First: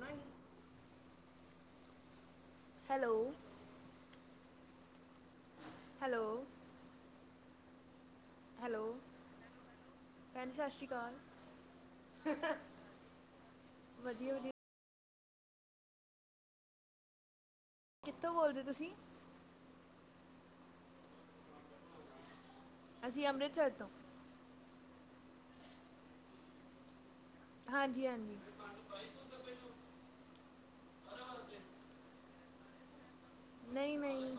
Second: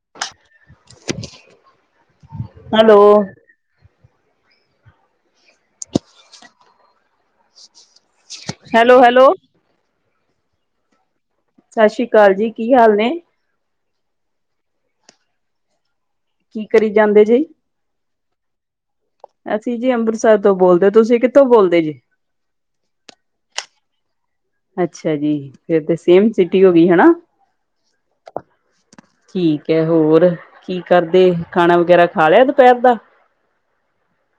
ਨਹੀਂ hello hello hello, ਭੈਣ ਸਸ਼ੀ ਕਾਲ। ਸਾਸ਼ੀ ਕਾਲ ਜੀ ਕੀ ਹਾਲ ਨੇ? ਵਧੀਆ-ਵਧੀਆ। ਕੀ ਕਰੀ ਜਾਂਦੇ ਜੇ? ਕਿੱਥੋਂ ਬੋਲਦੇ ਤੁਸੀਂ? ਅਸੀਂ ਜੀ ਅੰਮ੍ਰਿਤਸਰ ਤੋਂ ਬੋਲਦੇ ਤੁਸੀਂ ਕਿੱਥੋਂ ਬੋਲਦੇ ਜੇ? ਅਸੀਂ ਅੰਮ੍ਰਿਤਸਰ ਤੋਂ। ਅੱਛਾ ਜੀ, ਫਿਰ ਤੇ ਸੇਮ ਸਿਟੀ ਹੋਗੀ ਹੈਨਾ। ਹਾਂਜੀ-ਹਾਂਜੀ। ਠੀਕ ਐ, ਹੋਰ ਕੀ ਕਰਦੇ, ਖਾਣਾ ਵਗੈਰਾ ਖਾ ਲਿਆ ਦੁਪਹਿਰ ਦਾ। ਨਹੀਂ-ਨਹੀਂ।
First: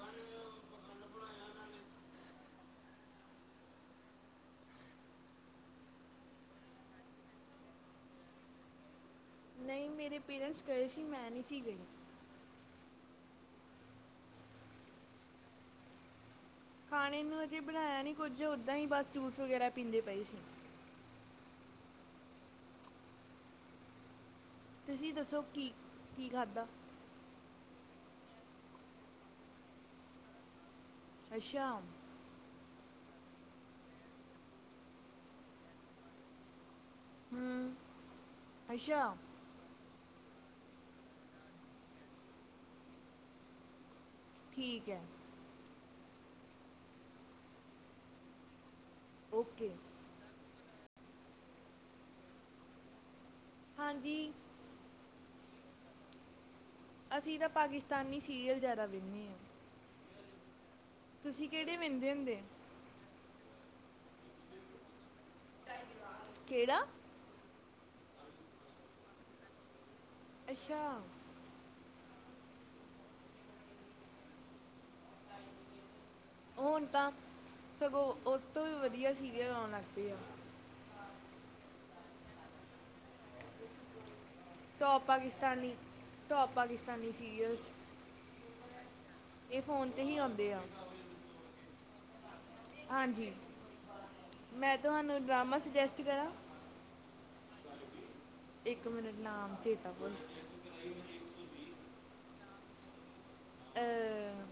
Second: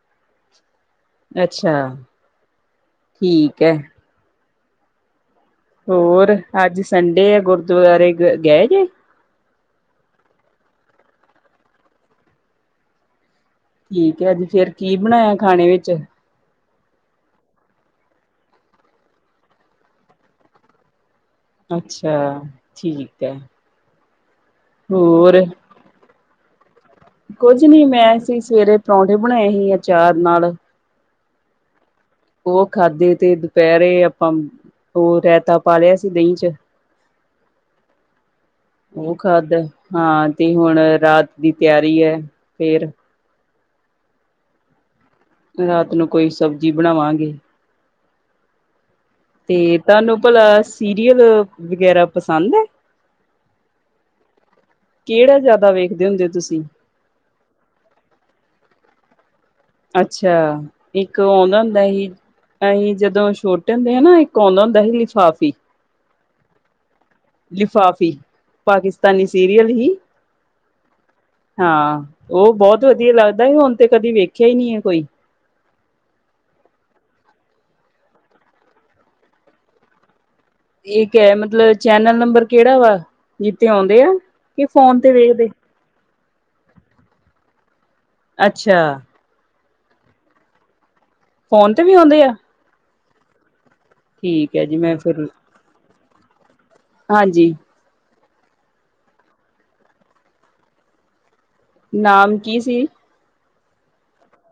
ਅੱਛਾ, ਠੀਕ ਐ। ਹੋਰ ਅੱਜ ਸੰਡੇ ਆ, ਗੁਰਦੁਆਰੇ ਗ ਗਏ ਜੇ? ਨਹੀਂ ਮੇਰੇ ਪੇਰੈਂਟਸ ਗਏ ਸੀ, ਮੈਂ ਨਹੀਂ ਸੀ ਗਈ। ਠੀਕ ਐ, ਅੱਜ ਫੇਰ ਕੀ ਬਣਾਇਆ ਖਾਣੇ ਵਿੱਚ? ਖਾਣੇ ਨੂੰ ਅਜੇ ਬਣਾਇਆ ਨੀ ਕੁੱਝ, ਓਦਾਂ ਈ ਬਸ ਜੂਸ ਵਗੈਰਾ ਪੀਂਦੇ ਪਏ ਸੀ। ਅੱਛਾ, ਠੀਕ ਐ। ਤੁਸੀਂ ਦੱਸੋ ਕੀ-ਕੀ ਖਾਧਾ? ਕੁੱਝ ਨੀ, ਮੈਂ ਅਸੀਂ ਸਵੇਰੇ ਪਰੌਂਠੇ ਬਣਾਏ ਹੀ ਅਚਾਰ ਨਾਲ ਅਛਾਮ। ਉਹ ਖਾਧੇ ਤੇ ਦੁਪਹਿਰੇ ਆਪਾਂ, ਉਹ ਰੈਤਾ ਪਾ ਲਿਆ ਸੀ ਦਹੀਂ 'ਚ। ਹੂੰ। ਅੱਛਾ ਉਹ ਖਾਧਾ ਹਾਂ ਤੇ ਹੁਣ ਰਾਤ ਦੀ ਤਿਆਰੀ ਐ ਫੇਰ। ਠੀਕ ਐ। ਰਾਤ ਨੂੰ ਕੋਈ ਸਬਜ਼ੀ ਬਣਾਵਾਂਗੇ। ਓਕੇ ਤੇ ਤੁਹਾਨੂੰ ਭਲਾ, ਸੀਰੀਅਲ ਵਗੈਰਾ ਪਸੰਦ ਐ। ਹਾਂਜੀ। ਕਿਹੜਾ ਜ਼ਿਆਦਾ ਵੇਖਦੇ ਹੁੰਦੇ ਤੁਸੀਂ? ਅਸੀਂ ਤਾਂ ਪਾਕਿਸਤਾਨੀ ਸੀਰੀਅਲ ਜ਼ਿਆਦਾ ਵੇਨ੍ਹੇ ਆ। ਅੱਛਾ, ਇੱਕ ਓ ਆਉਂਦਾ ਕਿਹੜੇ ਹੁੰਦਾ ਹੀ ਵੇਖਦੇ ਹੁੰਦੇ ਅਹੀਂ ਜਦੋਂ ਛੋਟੇ ਹੁੰਦੇ ਹਾਂ ਨਾ, ਇੱਕ ਆਉਂਦਾ ਹੁੰਦਾ ਹੀ ਲਿਫਾਫੀ। ਕਿਹੜਾ? ਲਿਫਾਫ਼ੀ, ਪਾਕਿਸਤਾਨੀ ਸੀਰੀਅਲ ਹੀ ਅੱਛਾ। ਹਾਂ, ਉਹ ਬਹੁਤ ਵਧੀਆ ਲੱਗਦਾ ਹੀ, ਹੁਣ ਤੇ ਕਦੀ ਵੇਖਿਆ ਈ ਨੀ ਐ ਕੋਈ। [inaudible] ਹੁਣ ਤਾਂ ਸਗੋਂ, ਉਹ ਤੋਂ ਵੀ ਵਧੀਆ ਸੀਰੀਅਲ ਆਉਣ ਲੱਗਪੇ ਆ। ਇਹ ਕੈ ਮਤਲਬ, ਚੈਨਲ ਨੰਬਰ ਕਿਹੜਾ ਵਾ, ਜੀਤੇ ਆਉਂਦੇ ਆ, ਕਿ ਫੋਨ ਤੇ ਵੇਖਦੇ। ਟੋਪ ਪਾਕਿਸਤਾਨੀ ਸੀਰੀਅਲਸ ਅੱਛਾ। ਇਹ ਫ਼ੋਨ ਤੇ ਹੀ ਆਉਂਦੇ ਆ। ਫੋਨ ਤੇ ਵੀ ਆਉਂਦੇ ਆ? ਹਾਂਜੀ, ਠੀਕ ਹੈ ਜੀ ਮੈਂ ਤੁਹਾਨੂੰ ਫਿਰ ਡਰਾਮਾ ਸੁਜੈਸਟ ਕਰਾਂ। ਹਾਂਜੀ। ਇੱਕ ਮਿੰਟ ਨਾਮ ਚੇਤਾ ਭੁੱਲ ਨਾਮ ਕੀ ਸੀ? ਅਹ,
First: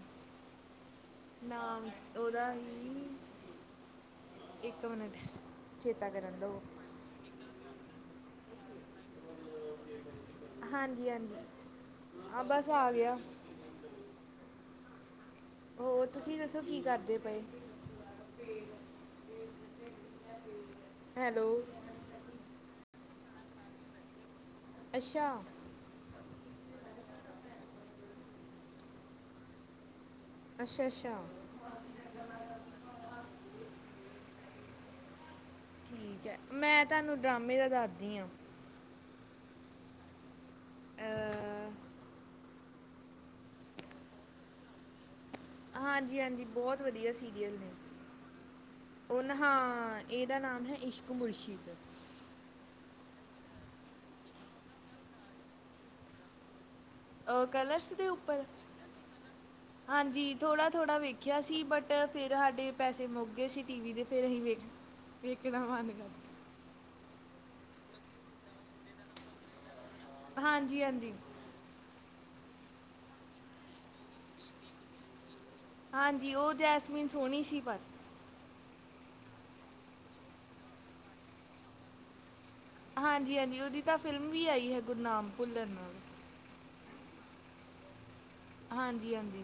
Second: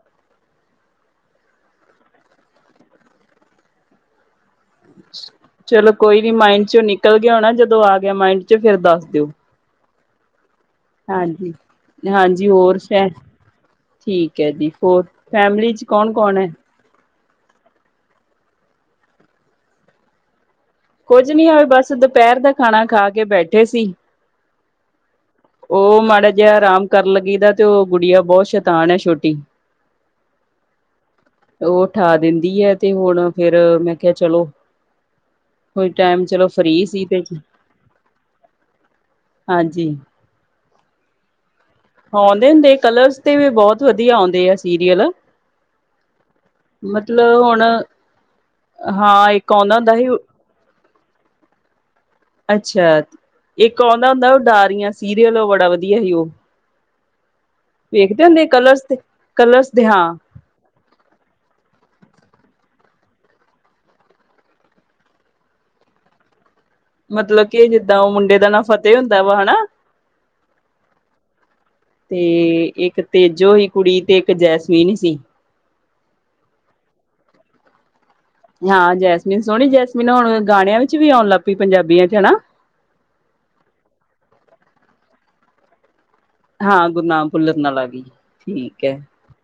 ਨਾਮ ਉਹਦਾ ਹੀ ਇੱਕ ਮਿੰਟ ਚਲੋ ਚੇਤਾ ਕੋਈ ਨੀ, ਕਰਨ ਦੋ ਮਾਇੰਡ 'ਚੋਂ ਨਿਕਲ ਗਿਆ ਹੋਣਾ ਜਦੋਂ ਆ ਗਿਆ ਮਾਇੰਡ 'ਚ, ਫਿਰ ਦੱਸ ਦਿਓ। ਹਾਂਜੀ-ਹਾਂਜੀ, ਹਾਂਜੀ ਆ ਹਾਂਜੀ ਬਸ ਹੋਰ ਆ ਫ ਗਿਆ। ਠੀਕ ਹੈ ਜੀ ਹੋਰ ਫੈਮਿਲੀ ਚ ਹੋਰ ਕੌਣ ਤੁਸੀਂ ਕੌਣ ਹੈ ਦੱਸੋ ਕੀ ਕਰਦੇ ਪਏ? [inaudible] ਕੁੱਝ ਨੀ ਹੋਵੇ ਬਸ ਦੁਪੇਰ ਦਾ ਖਾਣਾ ਖਾ ਕੇ ਬੈਠੇ ਸੀ। ਅੱਛਾ। ਉਹ ਮਾੜਾ ਜਿਹਾ ਆਰਾਮ ਕਰਨ ਲੱਗੀ ਦਾ ਤੇ ਓ ਗੁੜੀਆ ਬੋਤ ਸ਼ੈਤਾਨ ਛੋਟੀ ਆਸ਼ਾ-ਆਸ਼ਾ। ਉਹ ਉਠਾ ਦਿੰਦੀ ਏ ਤੇ ਹੁਣ ਫੇਰ ਮੈਂ ਕਿਹਾ ਚਲੋ ਕੋਈ ਟੇਮ ਠੀਕ ਹੈ ਚਲੋ ਮੈਂ ਫਰੀ ਸੀ ਤੁਹਾਨੂੰ ਤੇ ਡਰਾਮੇ ਦਾ ਦੱਸਦੀ ਹਾਂ ਹਾਂਜੀ। ਅਅਅ ਆਉਂਦੇ ਹੁੰਦੇ ਕਲਰਸ ਤੇ ਵੀ ਬੋਤ ਵਧੀਆ ਆਉਂਦੇ ਆ ਸੀਰੀਅਲ। ਹਾਂਜੀ-ਹਾਂਜੀ ਬੋਤ ਵਧੀਆ ਮਤਲਬ ਸੀਰੀਅਲ ਹੁਣ ਨੇ। ਉਹ ਨਾ ਇੱਕ ਹਾਂ ਆਉਂਦਾ ਹੁੰਦਾ ਸੀ ਇਹਦਾ ਨਾਮ ਏ ਇਸ਼ਕੂ ਮੁਰਸ਼ਿਦ ਅੱਛਾ ਏਕ ਆਉਂਦਾ ਹੁੰਦਾ ਉਡਾਰੀਆਂ ਸੀਰੀਅਲ ਉਹ ਬੜਾ ਵਧੀਆ ਸੀ ਉਹ ਕਲਰਸ ਦੇ ਵੇਖਦੇ ਉੱਪਰ ਹੁੰਦੇ ਕਲਰਸ ਤੇ ਕਲਰਸ ਦੇ ਹਾਂ। ਥੋੜਾ-ਥੋੜ੍ਹਾ ਵੇਖਿਆ ਸੀ ਬਟ ਫਿਰ ਆਡੇ ਪੈਸੇ ਮੁੱਕ ਗਏ ਸੀ ਟੀ ਵੀ ਦੇ ਫਿਰ ਅਸੀਂ ਵੇਖ ਵੇਖਣਾ ਮਨ ਕਰਦਾ। ਮਤਲਬ ਕਿ ਜਿੱਦਾਂ ਓਹ ਮੁੰਡੇ ਦਾ ਨਾ ਫਤਿਹ ਹੁੰਦਾ ਵਾ ਹਨਾ। ਹਾਂਜੀ-ਹਾਂਜੀ। ਤੇ ਏਕ ਤੇਜੋ ਹੀ ਕੁੜੀ ਤੇ ਏਕ ਜੈਸਮੀਨ ਸੀ। ਹਾਂਜੀ ਓਹ ਜੈਸਮੀਨ ਸੋਹਣੀ ਸੀ ਪਰ। ਹਾਂ ਜੈਸਮੀਨ ਸੋਹਣੀ, ਜੈਸਮੀਨ ਹੁਣ ਗਾਣਿਆਂ ਵਿੱਚ ਵੀ ਆਉਣ ਲੱਗ ਪਈ ਪੰਜਾਬੀਆਂ ਚ ਹਨਾ। ਹਾਂਜੀ-ਹਾਂਜੀ ਓਦੀ ਤਾਂ ਫਿਲਮ ਵੀ ਆਈ ਹੈ ਗੁਰਨਾਮ ਭੁੱਲਣ ਨਾਲ। ਹਾਂ ਗੁਰੂਨਾਮ ਪੁੱਲਤ ਨਾਲ ਆਖੀ। ਹਾਂਜੀ-ਹਾਂਜੀ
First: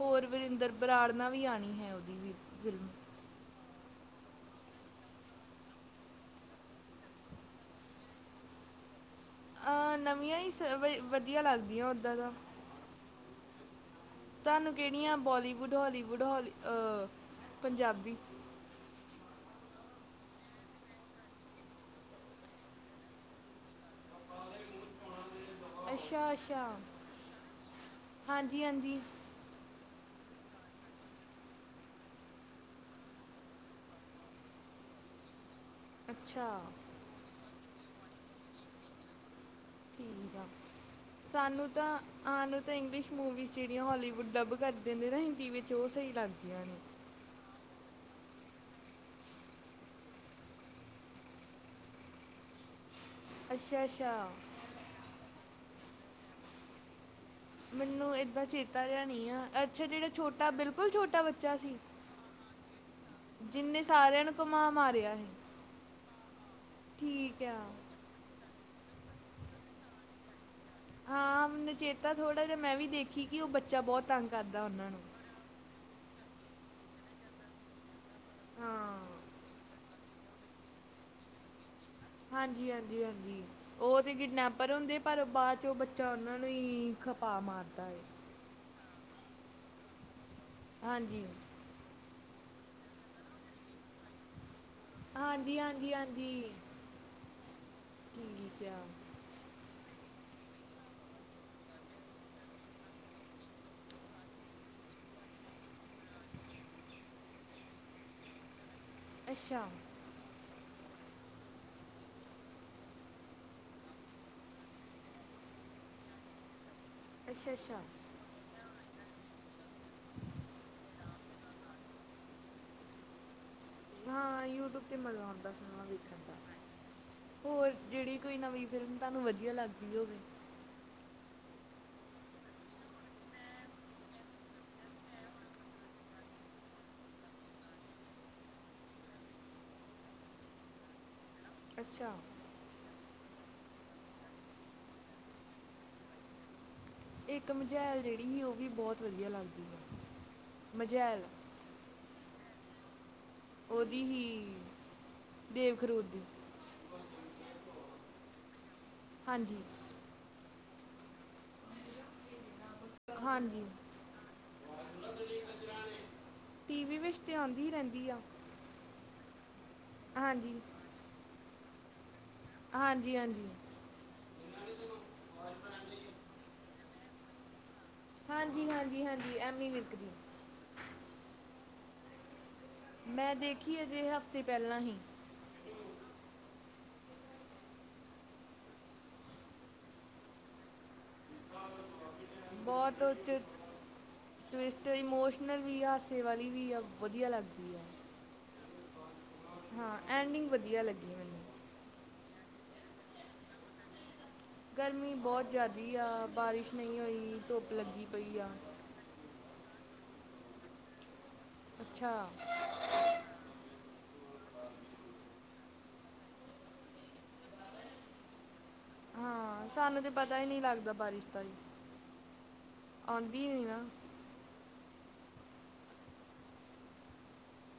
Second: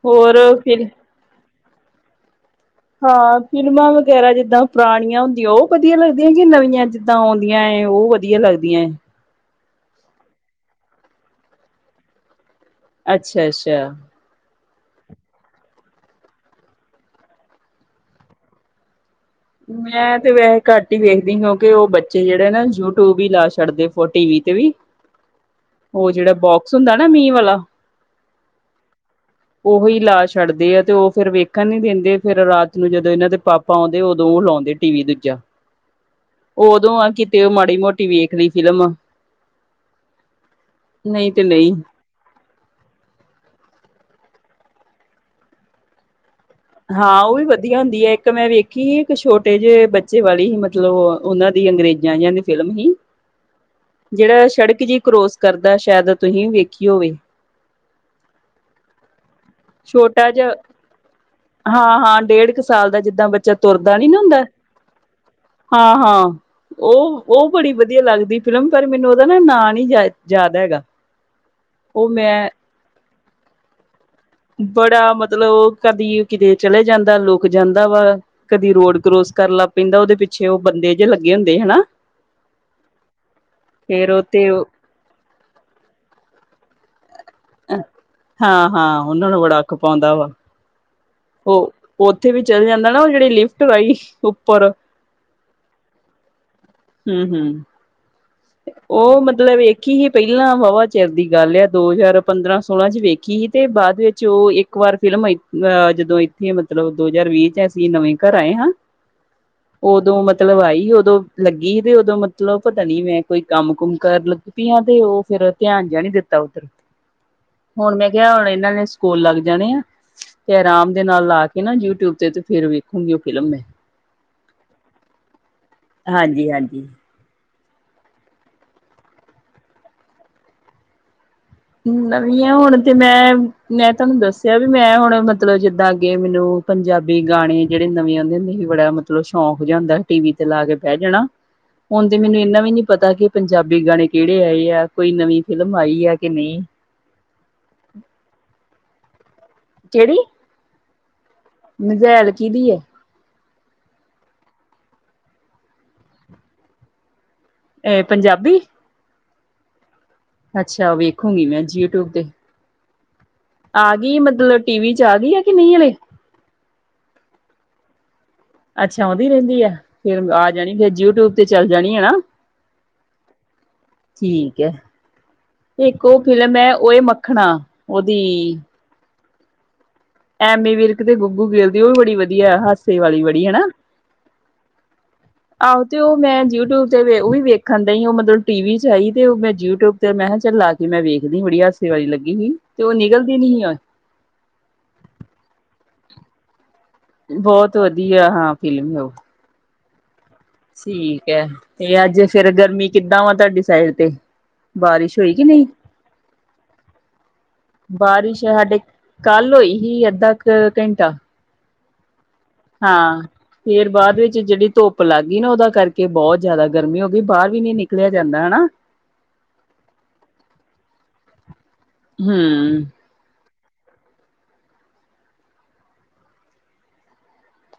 ਹੋਰ ਵਰਿੰਦਰ ਬਰਾੜ ਨਾਲ ਵੀ ਆਣੀ ਹੈ ਓਦੀ ਵੀ ਫਿਲਮ। ਹਾਂ ਫ਼ਿਲਮਾਂ ਵਗੈਰਾ ਜਿੱਦਾਂ ਪੁਰਾਣੀਆਂ ਹੁੰਦੀਆਂ ਓ ਵਧੀਆ ਲੱਗਦੀਆਂ ਕਿ ਨਵੀਆਂ ਜਿੱ ਦਾ ਆਉਂਦੀਆਂ ਏ, ਉਹ ਵਧੀਆ ਲੱਗਦੀਆਂ ਏ। ਹਾਂ ਨਵੀਆਂ ਈ ਸ ਵ ਵਧੀਆ ਲੱਗਦੀਆਂ ਓਦਾ ਦਾ। ਅੱਛਾ-ਅੱਛਾ। ਤਾਨੂੰ ਕੇੜੀਆਂ ਬੋਲੀਵੁੱਡ, ਹੋਲੀਵੁੱਡ ਹੋਲੀ, ਪੰਜਾਬੀ ਮੈਂ ਤੇ ਵੈਸੇ ਘੱਟ ਹੀ ਵੇਖਦੀ ਕਿਉਂਕਿ ਉਹ ਬੱਚੇ ਜੇੜੇ ਨਾ ਯੂਟਿਊਬ ਹੀ ਲਾ ਛੱਡਦੇ ਓ ਟੀ ਵੀ ਤੇ ਵੀ ਓ ਅੱਛਾ ਜੇੜਾ ਬੋਕਸ ਹੁੰਦਾ ਨਾ ਮੀਂਹ ਵਾਲਾ ਹਾਂਜੀ-ਹਾਂਜੀ। ਓਹੀ ਲਾ ਛੱਡਦੇ ਆ ਤੇ ਉਹ ਫਿਰ ਵੇਖਣ ਨੀ ਦਿੰਦੇ ਫਿਰ ਰਾਤ ਨੂੰ ਜਦੋਂ ਇਹਨਾਂ ਦੇ ਪਾਪ ਪਾ ਆਉਂਦੇ ਉਦੋਂ ਲਾਉਂਦੇ ਟੀ ਵੀ ਦੂਜਾ। ਅੱਛਾ ਓਦੋਂ ਆ ਕਿਤੇ ਉਹ ਮਾੜੀ-ਮੋਟੀ ਵੇਖਦੀ ਫਿਲਮ ਠੀਕ ਆ, ਨਹੀਂ ਤੇ ਸਾਨੂੰ ਨਹੀਂ ਤਾਂ ਆਹ ਨੂੰ ਤਾਂ ਇੰਗਲਿਸ਼ ਮੂਵੀਜ਼ ਜੇੜੀਆਂ ਹੋਲੀਵੁੱਡ ਡੱਬ ਕਰਦੇ ਨੇ ਨਾ ਹਿੰਦੀ ਵਿੱਚ ਓ ਸਹੀ ਲੱਗਦੀਆਂ ਨੇ। ਹਾਂ ਉਹ ਵੀ ਵਧੀਆ ਹੁੰਦੀ ਏ, ਏਕ ਮੈਂ ਵੇਖੀ ਏਕ ਛੋਟੇ ਜਿਹੇ ਬੱਚੇ ਵਾਲੀ ਹੀ ਮਤਲਬ ਉਹਨਾਂ ਦੀ ਅੰਗਰੇਜ਼ਾਂ ਦੀ ਫਿਲਮ ਹੀ ਅੱਛਾ ਅੱਛਾ ਜੇੜਾ ਸੜਕ ਜੀ ਕਰੋਸ ਕਰਦਾ ਸ਼ਾਇਦ ਤੁਹੀ ਵੀ ਵੇਖੀ ਹੋਵੇ। ਮੈਨੂੰ ਏਦਾਂ ਚੇਤਾ ਜਾਹਾ ਨਹੀਂ ਆ। ਅੱਛਾ ਜੇੜਾ ਛੋਟਾ ਬਿਲਕੁਲ ਛੋਟਾ ਬੱਚਾ ਸੀ ਹਾਂ ਹਾਂ ਡੇਢ ਕੁ ਸਾਲ ਦਾ ਜਿੱਦਾਂ ਬੱਚਾ ਜਿੰਨੇ ਸਾਰਿਆਂ ਨੂੰ ਘੁਮਾ ਮਾਰ ਢਈਆ ਸੀ। ਹਾਂ-ਹਾਂ, ਠੀਕ ਉਹ-ਉਹ ਆ ਬੜੀ ਵਧੀਆ ਲੱਗਦੀ ਫਿਲਮ ਪਰ ਮੈਨੂੰ ਉਹਦਾ ਨਾ ਨੀ ਯਾ ਜਾਯ ਹੈਗਾ। ਹਾਂ ਨਚੇਤਾ ਥੋੜਾ ਜਿਹਾ ਮੈਂ ਵੀ ਦੇਖੀ ਕਿ ਉਹ ਬੱਚਾ ਬੋਤ ਬੜਾ ਮਤਲਬ ਓ ਕਦੀ ਕਿਤੇ ਚਲੇ ਜਾਂਦਾ ਲੋਕ ਜਾਂਦਾ ਵਾ ਕਦੀ ਰੋਡ ਹਾਂ ਕਰੋਸ ਕਰਨ ਲੱਗ ਪੈਂਦਾ ਉਹਦੇ ਪਿੱਛੇ ਉਹ ਬੰਦੇ ਜੇ ਲੱਗੇ ਹੁੰਦੇ ਹਨਾ। ਹਾਂਜੀ ਹਾਂਜੀ ਹਾਂਜੀ ਉਹ ਫੇਰ ਤਾਂ ਤੇ ਕਿਡਨੈਪਰ ਹੁੰਦੇ ਪਰ ਬਾਅਦ 'ਚ ਉਹ ਬੱਚਾ ਉਹਨਾਂ ਨੂੰ ਹੀ ਖਪਾ ਮਾਰਦਾ ਏ। ਹਾਂ-ਹਾਂ ਉਹਨਾਂ ਨੂੰ ਵੜਾ ਖਪਾਉਂਦਾ ਵਾ। ਹਾਂਜੀ ਉਹ, ਉੱਥੇ ਵੀ ਚਲੇ ਜਾਂਦਾ ਨਾ ਉਹ ਜਿਹੜੀ ਲਿਫਟ ਆਾਈ ਉੱਪਰ। ਹਾਂਜੀ ਹਾਂਜੀ ਹਾਂਜੀ। ਹੂੰ-ਹੂੰ। ਕੀ ਰੀਤ ਆ। ਉਹ ਮਤਲਬ ਵੇਖੀ ਹੀ ਪਹਿਲਾਂ ਵਾਵਾ ਚਿਰ ਦੀ ਗੱਲ ਆ ਦੋ ਹਜ਼ਾਰ ਪੰਦਰਾਂ ਸੋਲਾਂ 'ਚ ਵੇ- ਖੀ ਸੀ ਤੇ ਬਾਅਦ ਵਿੱਚ ਉਹ ਇੱਕ ਵਾਰ ਫਿਲਮ ਅਹ ਜਦੋਂ ਇੱਥੇ ਮਤਲਬ ਦੋ ਹਜ਼ਾਰ ਵੀਹ ਚ- ਅਸੀਂ ਨਵੇਂ ਘਰ ਆਏ ਹਾਂ। ਅੱਛਾ ਉਦੋਂ ਮਤਲਬ ਆਈ ਉਦੋਂ ਲੱਗੀ ਸੀ ਤੇ ਉਦੋਂ ਮਤਲਬ ਪਤਾ ਨੀ ਮੈਂ ਕੋਈ ਕੰਮ-ਕੁਮ ਕਰਨ ਲੱਗ ਪੀ ਆ ਤੇ ਓਹ ਫੇਰ ਧਿਆਨ ਜਾ ਨੀ ਦਿੱਤਾ ਓਧਰ। ਅੱਛਾ-ਅੱਛਾ। ਕੇਆ ਹੁਣ ਇਨਾਂ ਨੇ ਸਕੂਲ ਲੱਗ ਜਾਣੇ ਆ। ਤੇ ਅਰਾਮ ਦੇ ਨਾਲ ਲਾ ਕੇ ਨਾ ਯੂਟਿਊਬ ਤੇ ਤੇ ਫੇਰ ਵੇਖੂਗੀ ਓਹ ਫਿਲਮ ਮੈਂ। ਹਾਂ ਯੂਟਿਊਬ ਤੇ ਮਜ਼ਾ ਆਉਂਦਾ ਫਿਲਮਾ ਵੇਖਣ ਦਾ। ਹਾਂਜੀ-ਹਾਂਜੀ। ਹੋਰ ਜਿਹੜੀ ਕੋਈ ਨਵੀਂ ਫਿਲਮ ਤਾਨੂੰ ਵਧੀਆ ਲੱਗਦੀ ਹੋਵੇ। ਨਵੀਂਆ ਹੁਣ ਤੇ ਮੈਂ, ਮੈਂ ਤਾਨੂੰ ਦੱਸਿਆ ਬੀ ਮੈਂ ਹੁਣ ਮਤਲਬ ਜਿੱਦਾਂ ਅੱਗੇ ਮੈਨੂੰ ਪੰਜਾਬੀ ਗਾਣੇ ਜੇੜੇ ਨਵੇਂ ਆ ਦੇ ਨਹੀਂ ਵੜਾ ਮਤਲਬ ਸ਼ੌਕ ਜਾ ਹੂੰਦੈ ਟੀ ਵੀ ਤੇ ਲਾ ਕੇ ਬਹਿ ਜਾਣਾ। ਹੁਣ ਅੱਛਾ ਤੇ ਮੈਨੂੰ ਇਨਾ ਵੀ ਨੀ ਪਤਾ ਕਿ ਪੰਜਾਬੀ ਗਾਣੇ ਕਿਹੜੇ ਆਏ ਐ ਕੋਈ ਨਵੀਂ ਫਿਲਮ ਆਈ ਐ। ਕਿ ਨੀ। ਇੱਕ ਮਝੈਲ ਜਿਹੜੀ ਸੀ ਉਹ ਵੀ ਬਹੁਤ ਵਧੀਆ ਲੱਗਦੀ ਐ। ਕਿਹੜੀ? ਮਝੈਲ। ਮਝੈਲ ਕੀਦੀ ਐ? ਉਹਦੀ ਹੀ, ਦੇਵਖਰੂਰ ਦੀ। ਐ ਪੰਜਾਬੀ? ਹਾਂਜੀ। ਅੱਛਾ ਵੇਖੂਗੀ ਮੈਂ ਜੀਟਿਊਬ ਤੇ। ਹਾਂਜੀ। ਆ ਗਈ ਮਤਲਬ ਟੀ ਵੀ ਚ ਆ ਗਈ ਆ ਕਿ ਨਹੀਂ ਹਲੇ ਟੀ ਵੀ ਵਿੱਚ ਤੇ ਆਂਦੀ ਈ ਰੈੰਦੀ ਆ। ਅੱਛਾ ਔੰਦੀ ਰੈੰਦੀ ਐ, ਫੇਰ ਆ ਹਾਂਜੀ ਜਾਣੀ ਫੇ ਯੂਟਊਬ ਤੇ ਚੱਲ ਜਾਣੀ ਏ ਨਾ। ਹਾਂਜੀ-ਹਾਂਜੀ। ਠੀਕ ਐ। ਇੱਕ ਉਹ ਫਿਲਮ ਏ ਓਏ ਮੱਖਣਾ। ਉਹਦੀ ਹਾਂਜੀ ਹਾਂਜੀ ਹਾਂਜੀ ਐਮੀ ਵਿਰਕ ਦੀ। ਐਮੀ ਵਿਰਕ ਤੇ ਗੱਗੂ ਗਿੱਲ ਦੀ ਉਹ ਵੀ ਬੜੀ ਵਧੀਆ ਹਸ ਮੈਂ ਦੇਖੀ ਹਜੇ ਹਫ਼ਤੇ ਪਹਿਲਾਂ ਹੀ। ਆਹੋ ਤੇ ਉਹ ਮੈਂ ਯੂਟਊਬ ਤੇ ਵੇ ਉਹ ਵੀ ਵੇਖਣ ਦਹੀ ਉਹ ਮਤਲਬ ਟੀ ਵੀ ਚ ਆਈ ਤੇ ਮੈ ਯੂਟਊਬ ਤੇ ਮੈਂ ਖੈ ਚਲ ਲਾ ਮੈਂ ਵੇਖਦੀ ਬੜੀ ਹਾਸੇ ਵਾਲੀ ਲੱਗੀ ਹੀ, ਤੇ ਉਹ ਬਹੁਤ ਉੱਚ ਨਿਕਲਦੀ ਨੀ ਹੀ ਅੱਜ। ਟਵਿਸਟ ਇਮੋਸ਼ਨਲ ਵੀ ਆ ਹਾਸੇ ਵਾਲੀ ਵੀ ਆ। ਵਧੀਆ ਲੱਗਦੀ ਬਹੁਤ ਆ ਵਧੀਆ ਹਾਂ ਫਿਲਮ ਉਹ। ਹਾਂ ਐਂਡਿੰਗ ਵਧੀ ਠੀਕ ਹੈ, ਤੇ ਅੱਜ ਫੇਰ ਗਰਮੀ ਕਿੱਦਾਂ ਵਾ ਤਾਡੀ ਸਾਈਡ ਤੇ? ਗਰਮੀ ਬਾਰਿਸ਼ ਹੋਈ ਕਿ ਬੌਤ ਨਹੀਂ ਜਾਦੀ ਆ, ਬਾਰਿਸ਼ ਨਹੀਂ ਹੋਈ, ਧੁੱਪ ਲੱਗੀ ਪਈ ਬਾਰਿਸ਼ ਆ। ਸਾਡੇ ਕੱਲ ਹੋਈ ਹੀ ਅੱਧਾ ਕ ਘੈੰਟਾ। ਅੱਛਾ। ਹਾਂ। ਫੇਰ ਬਾਦ ਵਿੱਚ ਜੇੜੀ ਧੁੱਪ ਲੱਗ ਗੀ ਨਾ ਓਦਾ ਕਰਕੇ ਬੌਤ ਜੈਦਾ ਗਰਮੀ ਹੋ ਗਈ ਬਾਰ ਵੀ ਨੀ ਨਿਕਲਿਆ ਜਾਂਦਾ, ਹੈਨਾ। ਹਾਂ, ਸਾਨੂੰ ਤੇ ਪਤਾ ਹੀ ਨੀ ਲੱਗਦਾ ਬਾਰਿਸ਼ ਦਾ ਵੀ। ਹੂੰ। ਔੰਦੀ ਹੁਈ ਨਾ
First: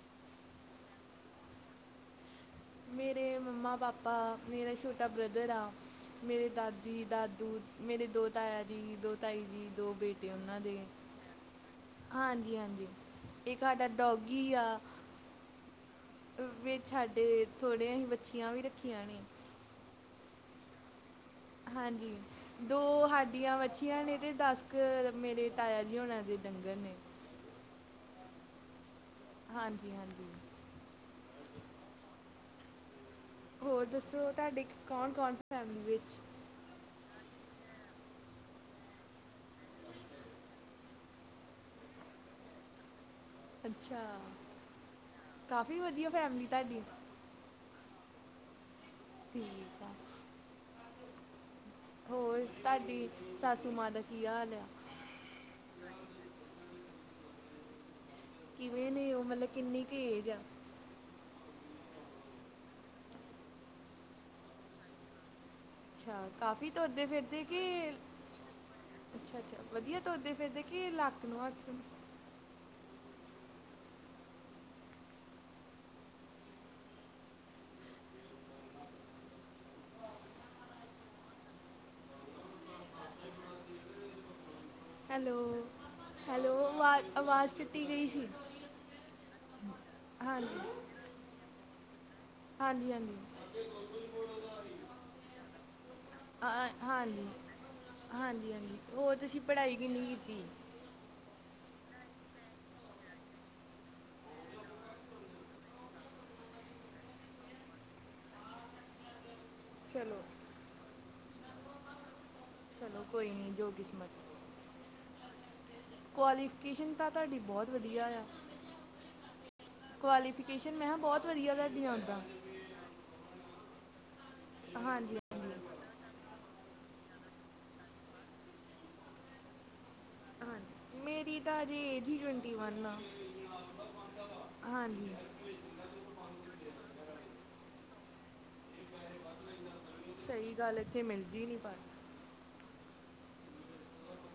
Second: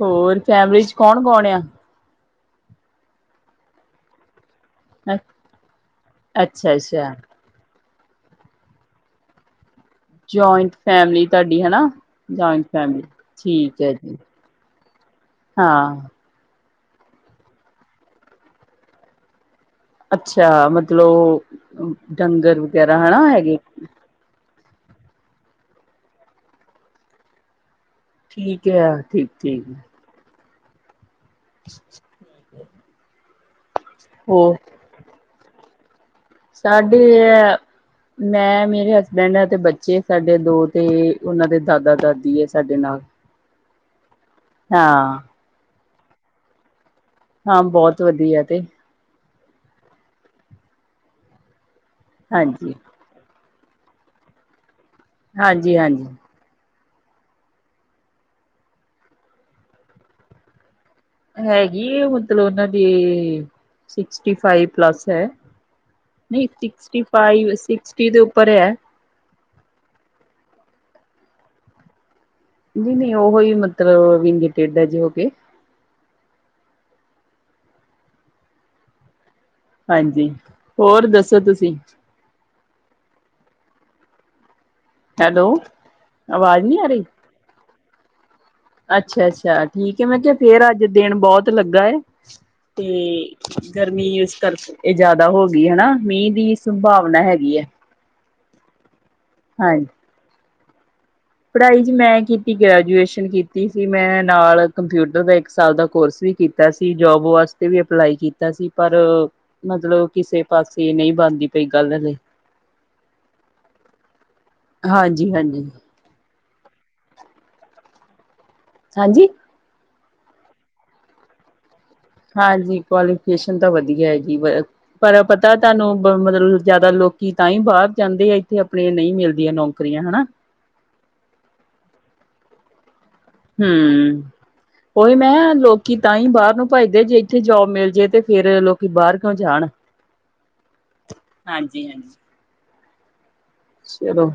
ਹੋਰ, ਫੈਮਿਲੀ ਚ ਕੌਣ ਕੌਣ ਆ? ਮੇਰੇ ਮੰਮਾ-ਪਾਪਾ, ਮੇਰਾ ਛੋਟਾ ਬ੍ਰਦਰ ਆ, ਮੇਰੇ ਅੱਛਾ ਅੱਛਾ ਦਾਦੀ-ਦਾਦੂ ਮੇਰੇ ਦੋ ਤਾਇਆ ਜੀ ਦੋ ਤਾਈ ਜੀ ਦੋ ਬੇਟੇ ਓਨਾਂ ਜੁਆਇੰਟ ਦੇ। ਫੈਮਿਲੀ ਤੁਹਾਡੀ ਹਨਾ ਹਾਂਜੀ, ਜੁਆਇੰਟ ਹਾਂਜੀ। ਫੈਮਿਲੀ ਇਕ ਠੀਕ ਹਾਡਾ ਹੈ ਜੀ ਡੋਗੀ ਆ। ਹਾਂ। ਵਿੱਚ ਹਾਡੇ ਥੋੜ੍ਹੀਆਂ ਆਹੀ ਵੱਛੀਆਂ ਵੀ ਰੱਖੀਆਂ ਨੇ। ਅੱਛਾ, ਮਤਲਬ ਓ ਹਾਂਜੀ, ਦੋ ਹਾਡੀਆਂ ਵੱਛੀਆਂ ਨੇ ਤੇ ਦੱਸ ਕ ਮੇਰੇ ਤਾਇਆ ਜੀ ਹੋਣਾ ਦੇ ਡੰਗਰ ਨੇ। ਠੀਕ ਆ ਠੀ ਹਾਂਜੀ-ਹਾਂਜੀ। [inaudible] ਹੋਰ ਦੱਸੋ ਹੋਰ ਤੁਹਾਡੇ ਕੌਣ-ਕੌਣ ਫੈਮਿਲੀ ਵਿੱਚ? ਸਾਡੇ ਐ ਮੈਂ, ਮੇਰੇ ਹਸਬੈਂਡ ਐ 'ਤੇ ਬੱਚੇ ਸਾਡੇ ਦੋ 'ਤੇ ਉਹਨਾਂ ਦੇ ਦਾਦਾ ਦਾਦੀ ਏ ਸਾਡੇ ਨਾਲ। ਅੱਛਾ! ਹਾਂ। ਕਾਫੀ ਵਧੀਆ ਫੈਮਿਲੀ ਤਾਡੀ। ਹਾਂ ਬਹੋਤ ਵਧੀਆ ਤੇ। ਠੀਕ ਆ। ਹੋਰ ਹਾਂਜੀ ਤੁਹਾਡੀ ਸਾਸੂ ਮਾਂ ਦਾ ਕੀ ਹਾਲ ਆ? ਹਾਂਜੀ-ਹਾਂਜੀ। ਕਿਵੇਂ ਨੇ ਉਹ ਮਤਲਬ ਕਿੰਨੀ ਕ ਏਜ ਆ? ਹੈਗੀ ਏ ਮਤਲਬ ਉਹਨਾਂ ਦੀ ਸਿਕਸਟੀ ਫਾਈਵ ਪਲੱਸ ਐ। ਅੱਛਾ ਨਈ ਕਾਫੀ ਸਿਕਸਟੀ ਤੁਰਦੇ ਫਾਈਵ ਸਿਕਸਟੀ ਦੇ ਉੱਪਰ ਐ। ਅੱਛਾ-ਅੱਛਾ ਵਧੀਆ ਤੁਰਦੇ ਫਿਰਦੇ ਕੇ ਲੱਕ ਨੂੰ ਹੱਥ ਨੀ ਨਈ ਉਹ ਈ ਮਤਲਬ ਵਿੰਗੇ ਟੇਡਾ ਜ਼ ਹੋ ਕੇ। ਹਾਂਜੀ, ਹੋਰ ਦੱਸੋ ਤੁਸੀਂ? ਹੈਲੋ, ਆਵਾਜ਼ ਹੈਲੋ ਨਹੀਂ ਵਾਜ਼ ਆਵਾਜ਼ ਕੱਟੀ ਗਈ ਸੀ। ਅੱਛਾ-ਅੱਛਾ ਠੀਕ ਐ, ਮੈਂ ਕਿਹਾ ਹਾਂਜੀ ਫੇਰ ਅੱਜ ਦਿਨ ਬਹੁਤ ਲੱਗਾ ਐ। ਹਾਂਜੀ ਹਾਂਜੀ 'ਤੇ ਗਰਮੀ ਇਸ ਕਰ ਇਹ ਜ਼ਿਆਦਾ ਹੋ ਗਈ ਹਨਾ। ਮੀਂਹ ਦੀ ਸੰਭਾਵਨਾ ਹੈਗੀ ਐ। ਹਾਂਜੀ-ਹਾਂਜੀ ਹੋਰ ਤੁਸੀਂ ਪੜ੍ਹਾਈ ਕਿੰਨੀ ਕੀਤੀ? ਪੜ੍ਹਾਈ ਜੀ ਮੈਂ ਕੀਤੀ, ਗ੍ਰੈਜੂਏਸ਼ਨ ਕੀਤੀ ਸੀ ਮੈਂ ਨਾਲ ਕੰਪਿਊਟਰ ਦਾ ਇੱਕ ਸਾਲ ਦਾ ਕੋਰਸ ਵੀ ਕੀ ਤਾ ਸੀ ਜੋਬ ਵਾਸਤੇ ਵੀ ਅਪਲਾਈ ਕੀਤਾ ਸੀ ਪਰ ਮਤਲਬ ਚਲੋ ਕਿਸੇ ਪਾਸੇ ਨਈਂ ਬਣਦੀ ਪਈ ਗੱਲ ਹਲੇ। ਚਲੋ ਕੋਈ ਨੀ ਜੋ ਕਿਸਮਤ। ਹਾਂਜੀ, ਹਾਂਜੀ। ਕੁਆਲੀਫਿਕੇਸ਼ਨ ਤਾਂ ਤਾਹਡੀ ਬਹੁਤ ਵਧੀਆ ਆ। ਹਾਂਜੀ। ਕੁਆਲੀਫਿਕੇਸ਼ਨ ਮੈਂ ਹਾਂ ਬਹੁਤ ਵਧੀਆ ਤਾਹਡੀ ਉਹ ਦਾ। ਹਾਂਜੀ, ਕੁਆਲੀਫਿਕੇਸ਼ਨ ਤਾਂ ਵਧੀਆ ਹੈਗੀ ਪ ਹਾਂਜੀ ਪਰ ਹਾਂਜੀ ਤਾਂ ਤੁਹਾਨੂੰ ਬ ਮਤਲਬ ਜਿਆਦਾ ਲੋਕੀ ਤਾਂਈ ਬਾਹਰ ਜਾਂਦੇ ਆ ਇੱਥੇ ਆਪਣੇ ਨਈ ਮਿਲਦੀਆਂ ਨੌਕਰੀਆਂ ਹਨਾ। ਹਾਂਜੀ ਮੇਰੀ ਤਾਂ ਹਜੇ ਏਜ ਈ ਟਵੰਟੀ ਵਨ ਆ, ਹਮ ਉਹੀ ਹਾਂਜੀ। ਮੈਂ ਲੋਕੀ ਤਾਂ ਈ ਬਾਹਰ ਨੂੰ ਭੱਜਦੇ ਜੇ ਇੱਥੇ ਜੋਬ ਮਿਲ ਜੇ 'ਤੇ ਫੇਰ ਲੋ ਲੋਕੀ ਬਾਹਰ ਕਿਉ ਜਾਣ, ਸਹੀ ਗੱਲ ਇੱਥੇ ਮਿਲਦੀ ਨਹੀਂ ਪਰ ਹਾਂਜੀ, ਹਾਂਜੀ। ਚਲੋ,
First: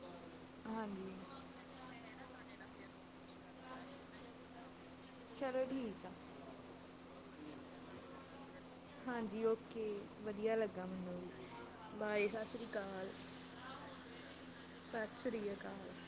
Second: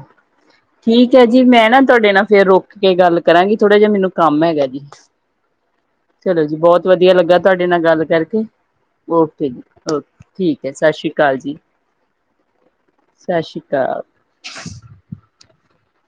ਹਾਂਜੀ ਠੀਕ ਹੈ ਜੀ ਮੈਂ ਨਾ ਤੁਹਾਡੇ ਨਾਲ ਫੇਰ ਰੁਕ ਕੇ ਗੱਲ ਕਰਾਂਗੀ ਥੋੜਾ ਜਿਹਾ ਮੈਨੂੰ ਕੰਮ ਹੈਗਾ ਜੀ। ਚਲੋ ਠੀਕ ਆ। ਚਲੋ ਜੀ, ਬਹੁਤ ਵਧੀਆ ਲੱਗਾ ਤੁਹਾਡੇ ਨਾਲ ਗੱਲ ਕਰਕੇ। ਹਾਂਜੀ, ਜੀ ਓਕੇ ਵਧੀਆ ਠੀਕ ਹੈ ਲੱਗਾ ਸਤਿ ਸ਼੍ਰੀ ਮੈਨੂੰ ਅਕਾਲ ਜੀ। ਵੀ। ਬਾਏ ਸਤਿ ਸ੍ਰੀ ਅਕਾਲ, ਸਤਿ ਸ਼੍ਰੀ ਅਕਾਲ। ਸਤਿ ਸ਼੍ਰੀ ਅਕਾਲ।